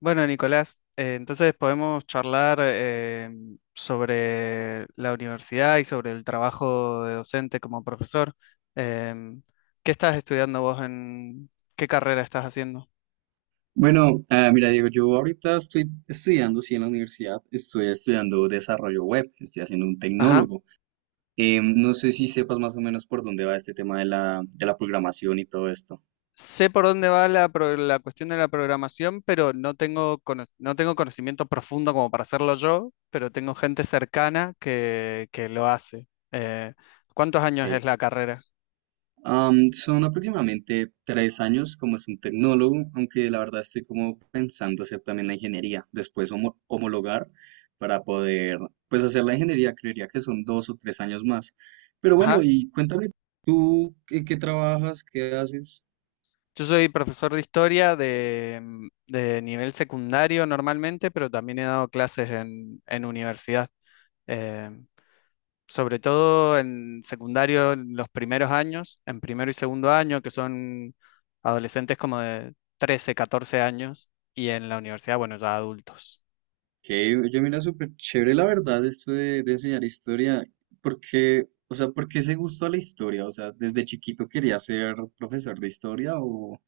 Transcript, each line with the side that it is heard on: left: Bueno, Nicolás, entonces podemos charlar sobre la universidad y sobre el trabajo de docente como profesor. Em, ¿Qué estás estudiando vos en qué carrera estás haciendo?
right: Bueno, mira, Diego, yo ahorita estoy estudiando, sí, en la universidad, estoy estudiando desarrollo web, estoy haciendo un
left: Ajá.
right: tecnólogo. No sé si sepas más o menos por dónde va este tema de la programación y todo esto.
left: Sé por dónde va la cuestión de la programación, pero no tengo conocimiento profundo como para hacerlo yo, pero tengo gente cercana que lo hace. Eh, ¿Cuántos años
right: Ok.
left: es la carrera?
right: Son aproximadamente 3 años como es un tecnólogo, aunque la verdad estoy como pensando hacer también la ingeniería, después homologar para poder, pues hacer la ingeniería, creería que son 2 o 3 años más. Pero bueno,
left: Ajá.
right: y cuéntame tú, ¿en qué trabajas? ¿Qué haces?
left: Yo soy profesor de historia de nivel secundario normalmente, pero también he dado clases en universidad. Eh, Sobre todo en secundario, en los primeros años, en primero y segundo año, que son adolescentes como de 13, 14 años, y en la universidad, bueno, ya adultos.
right: Que yo mira súper chévere la verdad esto de enseñar historia, porque, o sea, ¿por qué ese gusto a la historia? O sea, ¿desde chiquito quería ser profesor de historia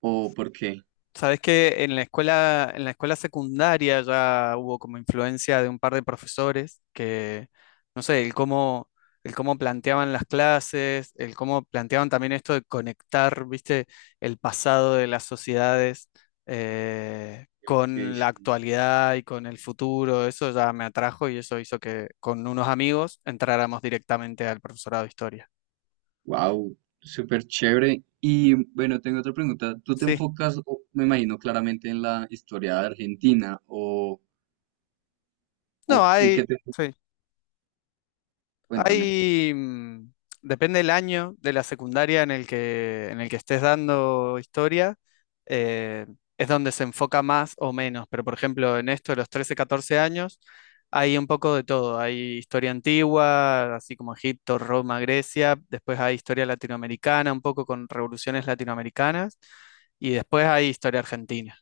right: o por qué?
left: Sabes que en la escuela secundaria ya hubo como influencia de un par de profesores que, no sé, el cómo planteaban las clases, el cómo planteaban también esto de conectar, viste, el pasado de las sociedades con la actualidad y con el futuro. Eso ya me atrajo y eso hizo que con unos amigos entráramos directamente al profesorado de historia.
right: Wow, súper chévere. Y bueno, tengo otra pregunta. ¿Tú te
left: Sí.
right: enfocas, me imagino claramente en la historia de Argentina
left: No,
right: o en qué
left: hay.
right: te...
left: Sí.
right: Cuéntame.
left: Hay, mm, Depende del año de la secundaria en el que estés dando historia, eh, es donde se enfoca más o menos, pero por ejemplo en esto de los 13, 14 años hay un poco de todo, hay historia antigua, así como Egipto, Roma, Grecia, después hay historia latinoamericana, un poco con revoluciones latinoamericanas, y después hay historia argentina,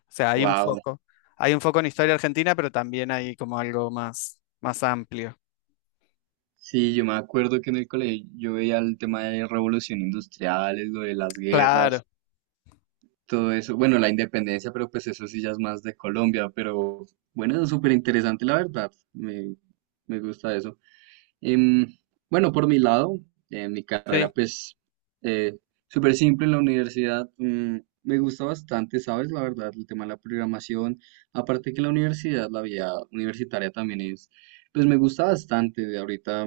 left: o sea, hay un
right: Wow.
left: foco, hay un foco en historia argentina, pero también hay como algo más, más amplio.
right: Sí, yo me acuerdo que en el colegio yo veía el tema de revolución industriales, lo de las
left: Claro.
right: guerras, todo eso. Bueno, la independencia, pero pues eso sí ya es más de Colombia, pero bueno, es súper interesante la verdad. Me gusta eso. Em, bueno, por mi lado, mi
left: Sí.
right: carrera pues eh, súper simple en la universidad. Me gusta bastante, ¿sabes? La verdad, el tema de la programación. Aparte que la universidad, la vida universitaria también es, pues me gusta bastante. De ahorita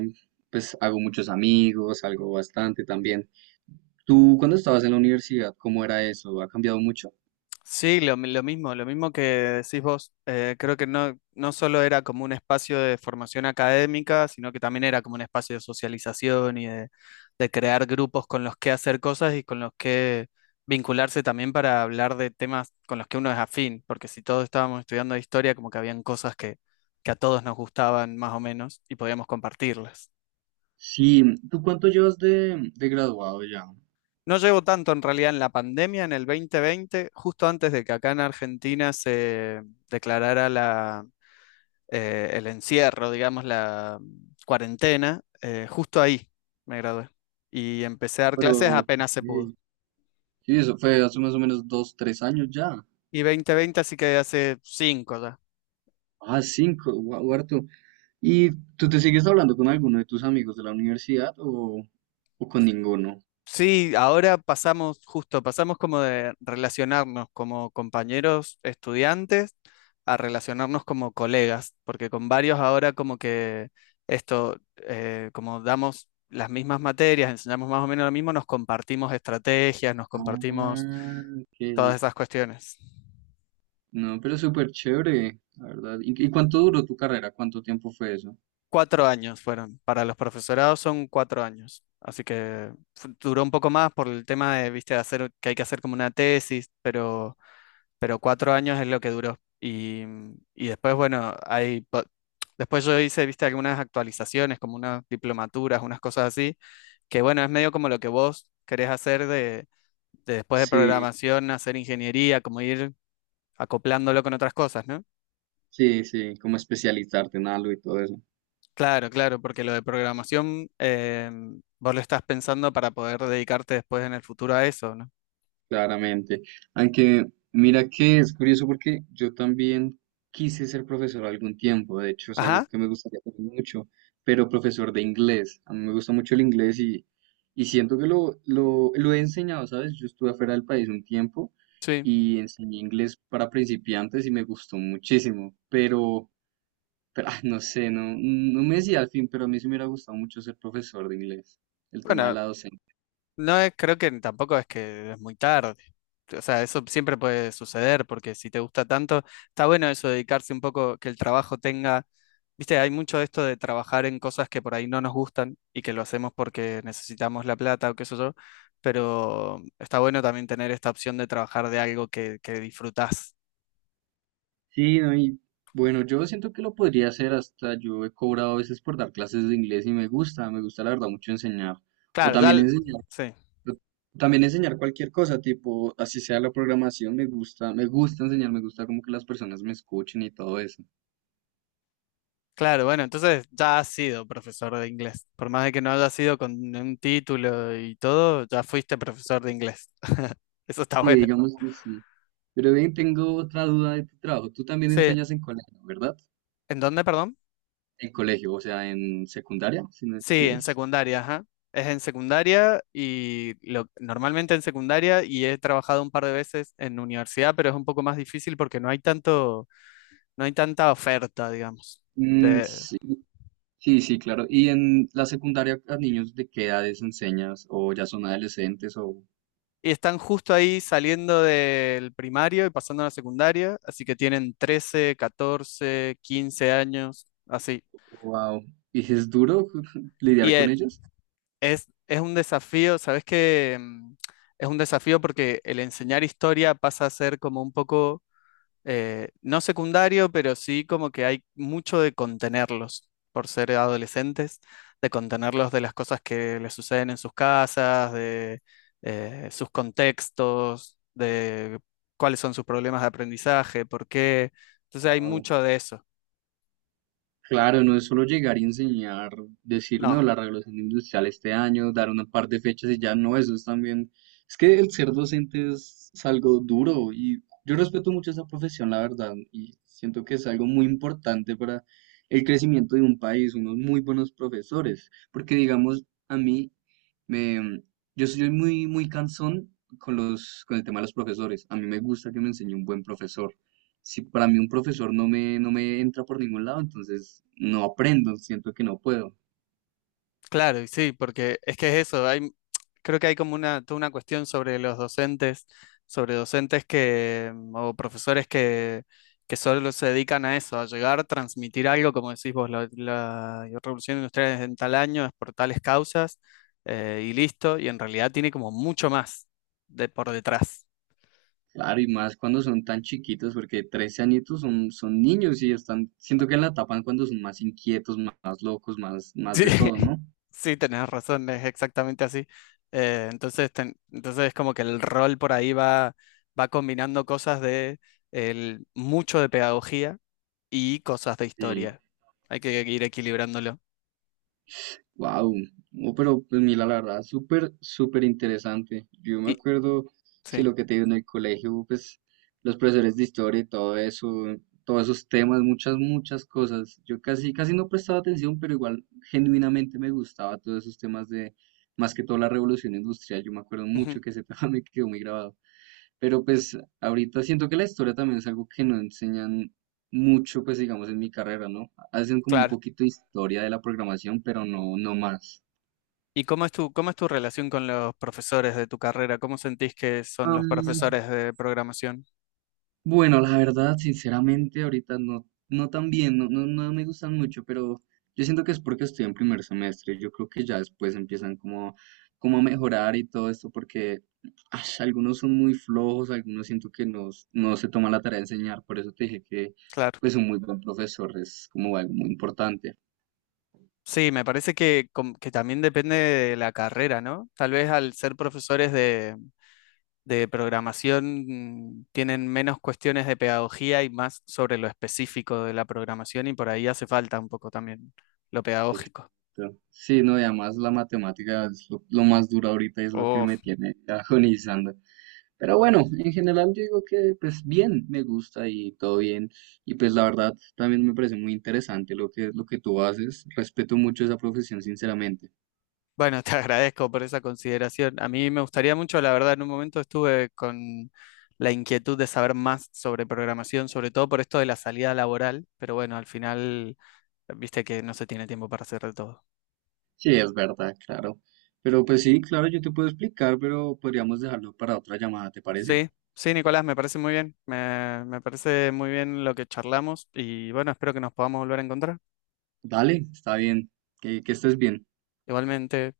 right: pues hago muchos amigos, algo bastante también. ¿Tú cuando estabas en la universidad, cómo era eso? ¿Ha cambiado mucho?
left: Sí, lo mismo que decís vos. Creo que no solo era como un espacio de formación académica, sino que también era como un espacio de socialización y de crear grupos con los que hacer cosas y con los que vincularse también para hablar de temas con los que uno es afín, porque si todos estábamos estudiando historia, como que habían cosas que a todos nos gustaban más o menos y podíamos compartirlas.
right: Sí, ¿tú cuánto llevas de graduado ya?
left: No llevo tanto en realidad en la pandemia, en el 2020, justo antes de que acá en Argentina se declarara la el encierro, digamos, la cuarentena, justo ahí me gradué. Y empecé a dar
right: Pero,
left: clases
right: ok,
left: apenas se pudo.
right: sí, eso fue hace más o menos dos, tres años ya.
left: Y 2020, así que hace cinco ya.
right: Ah, cinco, guau, harto. ¿Y tú te sigues hablando con alguno de tus amigos de la universidad o con ninguno?
left: Sí, ahora pasamos, justo, pasamos como de relacionarnos como compañeros estudiantes a relacionarnos como colegas, porque con varios ahora como que esto, como damos las mismas materias, enseñamos más o menos lo mismo, nos compartimos estrategias, nos
right: Ah,
left: compartimos
right: ok.
left: todas esas cuestiones.
right: No, pero súper chévere, la verdad. ¿Y cuánto duró tu carrera? ¿Cuánto tiempo fue eso?
left: 4 años fueron. Para los profesorados son 4 años. Así que duró un poco más por el tema de, viste, hacer, que hay que hacer como una tesis, pero 4 años es lo que duró. Y después, bueno, después yo hice, viste, algunas actualizaciones, como unas diplomaturas, unas cosas así, que bueno, es medio como lo que vos querés hacer de después de
right: Sí,
left: programación, hacer ingeniería, como ir acoplándolo con otras cosas, ¿no?
right: sí, sí, como especializarte en algo y todo eso.
left: Claro, claro, porque lo de programación vos lo estás pensando para poder dedicarte después en el futuro a eso, ¿no?
right: Claramente. Aunque mira que es curioso porque yo también quise ser profesor algún tiempo, de hecho es algo
left: Ajá,
right: que me gustaría hacer mucho, pero profesor de inglés. A mí me gusta mucho el inglés y siento que lo he enseñado, ¿sabes? Yo estuve afuera del país un tiempo
left: sí.
right: y enseñé inglés para principiantes y me gustó muchísimo, pero no sé, no me decía al fin, pero a mí sí me hubiera gustado mucho ser profesor de inglés, el tema de
left: Bueno,
right: la docencia.
left: creo que tampoco es que es muy tarde. O sea, eso siempre puede suceder porque si te gusta tanto, está bueno eso de dedicarse un poco, que el trabajo tenga, viste, hay mucho de esto de trabajar en cosas que por ahí no nos gustan y que lo hacemos porque necesitamos la plata o qué sé yo, pero está bueno también tener esta opción de trabajar de algo que disfrutás.
right: Sí, no, y bueno, yo siento que lo podría hacer, hasta yo he cobrado a veces por dar clases de inglés y me gusta la verdad mucho enseñar, o
left: Claro, ya, sí.
right: también enseñar cualquier cosa, tipo, así sea la programación, me gusta enseñar, me gusta como que las personas me escuchen y todo eso.
left: Claro, bueno, entonces ya has sido profesor de inglés. Por más de que no haya sido con un título y todo, ya fuiste profesor de inglés. Eso está
right: Sí,
left: bueno.
right: digamos que sí. Pero bien, tengo otra duda de tu trabajo. Tú también
left: Sí,
right: enseñas en colegio, ¿verdad?
left: ¿en dónde, perdón?
right: En colegio, o sea, en secundaria, si no, si
left: Sí, en
right: es.
left: secundaria, ajá. Es en secundaria y normalmente en secundaria y he trabajado un par de veces en universidad, pero es un poco más difícil porque no hay tanto, no hay tanta oferta, digamos,
right: Mm,
left: de,
right: sí, sí, claro. ¿Y en la secundaria a niños de qué edades enseñas? ¿O ya son adolescentes? ¿O
left: Y están justo ahí saliendo del primario y pasando a la secundaria, así que tienen 13 14 15 años, así.
right: wow? ¿Y es duro
left: Y
right: lidiar con
left: e-
right: ellos?
left: es, es un desafío, ¿sabes qué? Es un desafío porque el enseñar historia pasa a ser como un poco no secundario, pero sí como que hay mucho de contenerlos por ser adolescentes, de contenerlos de las cosas que les suceden en sus casas, de sus contextos, de cuáles son sus problemas de aprendizaje, por qué. Entonces hay mucho de eso.
right: Claro, no es solo llegar y enseñar, decir, no,
left: No,
right: la regulación industrial este año, dar una par de fechas y ya no, eso es también. Es que el ser docente es algo duro y yo respeto mucho esa profesión, la verdad, y siento que es algo muy importante para el crecimiento de un país, unos muy buenos profesores, porque digamos, a mí, me, yo soy muy, muy cansón con con el tema de los profesores, a mí me gusta que me enseñe un buen profesor si para mí un profesor no me, no me entra por ningún lado, entonces no aprendo, siento que no puedo.
left: claro, y sí, porque es que es eso, creo que hay como toda una cuestión sobre los docentes, sobre docentes que, o profesores que solo se dedican a eso, a llegar, transmitir algo, como decís vos, la revolución industrial es en tal año, es por tales causas, y listo, y en realidad tiene como mucho más de, por detrás.
right: Claro, y más cuando son tan chiquitos, porque 13 añitos son niños y están, siento que la tapan cuando son más inquietos, más, locos, más, más
left: Sí,
right: de todo, ¿no?
left: sí, tenés razón, es exactamente así. Entonces, entonces es como que el rol por ahí va, combinando cosas de mucho de pedagogía y cosas de
right: Sí.
left: historia. Hay que ir equilibrándolo.
right: Wow, no, pero pues mira, la verdad, súper, súper interesante. Yo me
left: Y
right: acuerdo, si
left: sí,
right: lo que te digo en el colegio, pues los profesores de historia y todo eso, todos esos temas, muchas, muchas cosas. Yo casi, casi no prestaba atención, pero igual genuinamente me gustaba todos esos temas de, más que todo la revolución industrial. Yo me acuerdo
left: ujú,
right: mucho que ese tema me quedó muy grabado. Pero pues ahorita siento que la historia también es algo que no enseñan mucho, pues digamos, en mi carrera, ¿no? Hacen como un
left: claro.
right: poquito de historia de la programación, pero no, no más.
left: ¿Y cómo es tu relación con los profesores de tu carrera? ¿Cómo sentís que son los
right: Am,
left: profesores de programación?
right: bueno, la verdad, sinceramente, ahorita no, no tan bien, no, no, no me gustan mucho, pero yo siento que es porque estoy en primer semestre. Yo creo que ya después empiezan como a mejorar y todo esto, porque ash, algunos son muy flojos, algunos siento que no, no se toman la tarea de enseñar. Por eso te dije que
left: Claro.
right: pues un muy buen profesor es como algo muy importante.
left: Sí, me parece que, que también depende de la carrera, ¿no? Tal vez al ser profesores de programación tienen menos cuestiones de pedagogía y más sobre lo específico de la programación y por ahí hace falta un poco también lo pedagógico.
right: Exacto. Sí, no, y además la matemática es lo más duro ahorita y es lo que
left: Oh,
right: me tiene agonizando. Pero bueno, en general yo digo que pues bien, me gusta y todo bien. Y pues la verdad también me parece muy interesante lo que tú haces. Respeto mucho esa profesión, sinceramente.
left: bueno, te agradezco por esa consideración. A mí me gustaría mucho, la verdad, en un momento estuve con la inquietud de saber más sobre programación, sobre todo por esto de la salida laboral, pero bueno, al final, viste que no se tiene tiempo para hacer de todo.
right: Sí, es verdad, claro. Pero pues sí, claro, yo te puedo explicar, pero podríamos dejarlo para otra llamada, ¿te parece?
left: Sí, sí, Nicolás, me parece muy bien, me parece muy bien lo que charlamos y bueno, espero que nos podamos volver a encontrar.
right: Dale, está bien. Que estés bien.
left: Igualmente.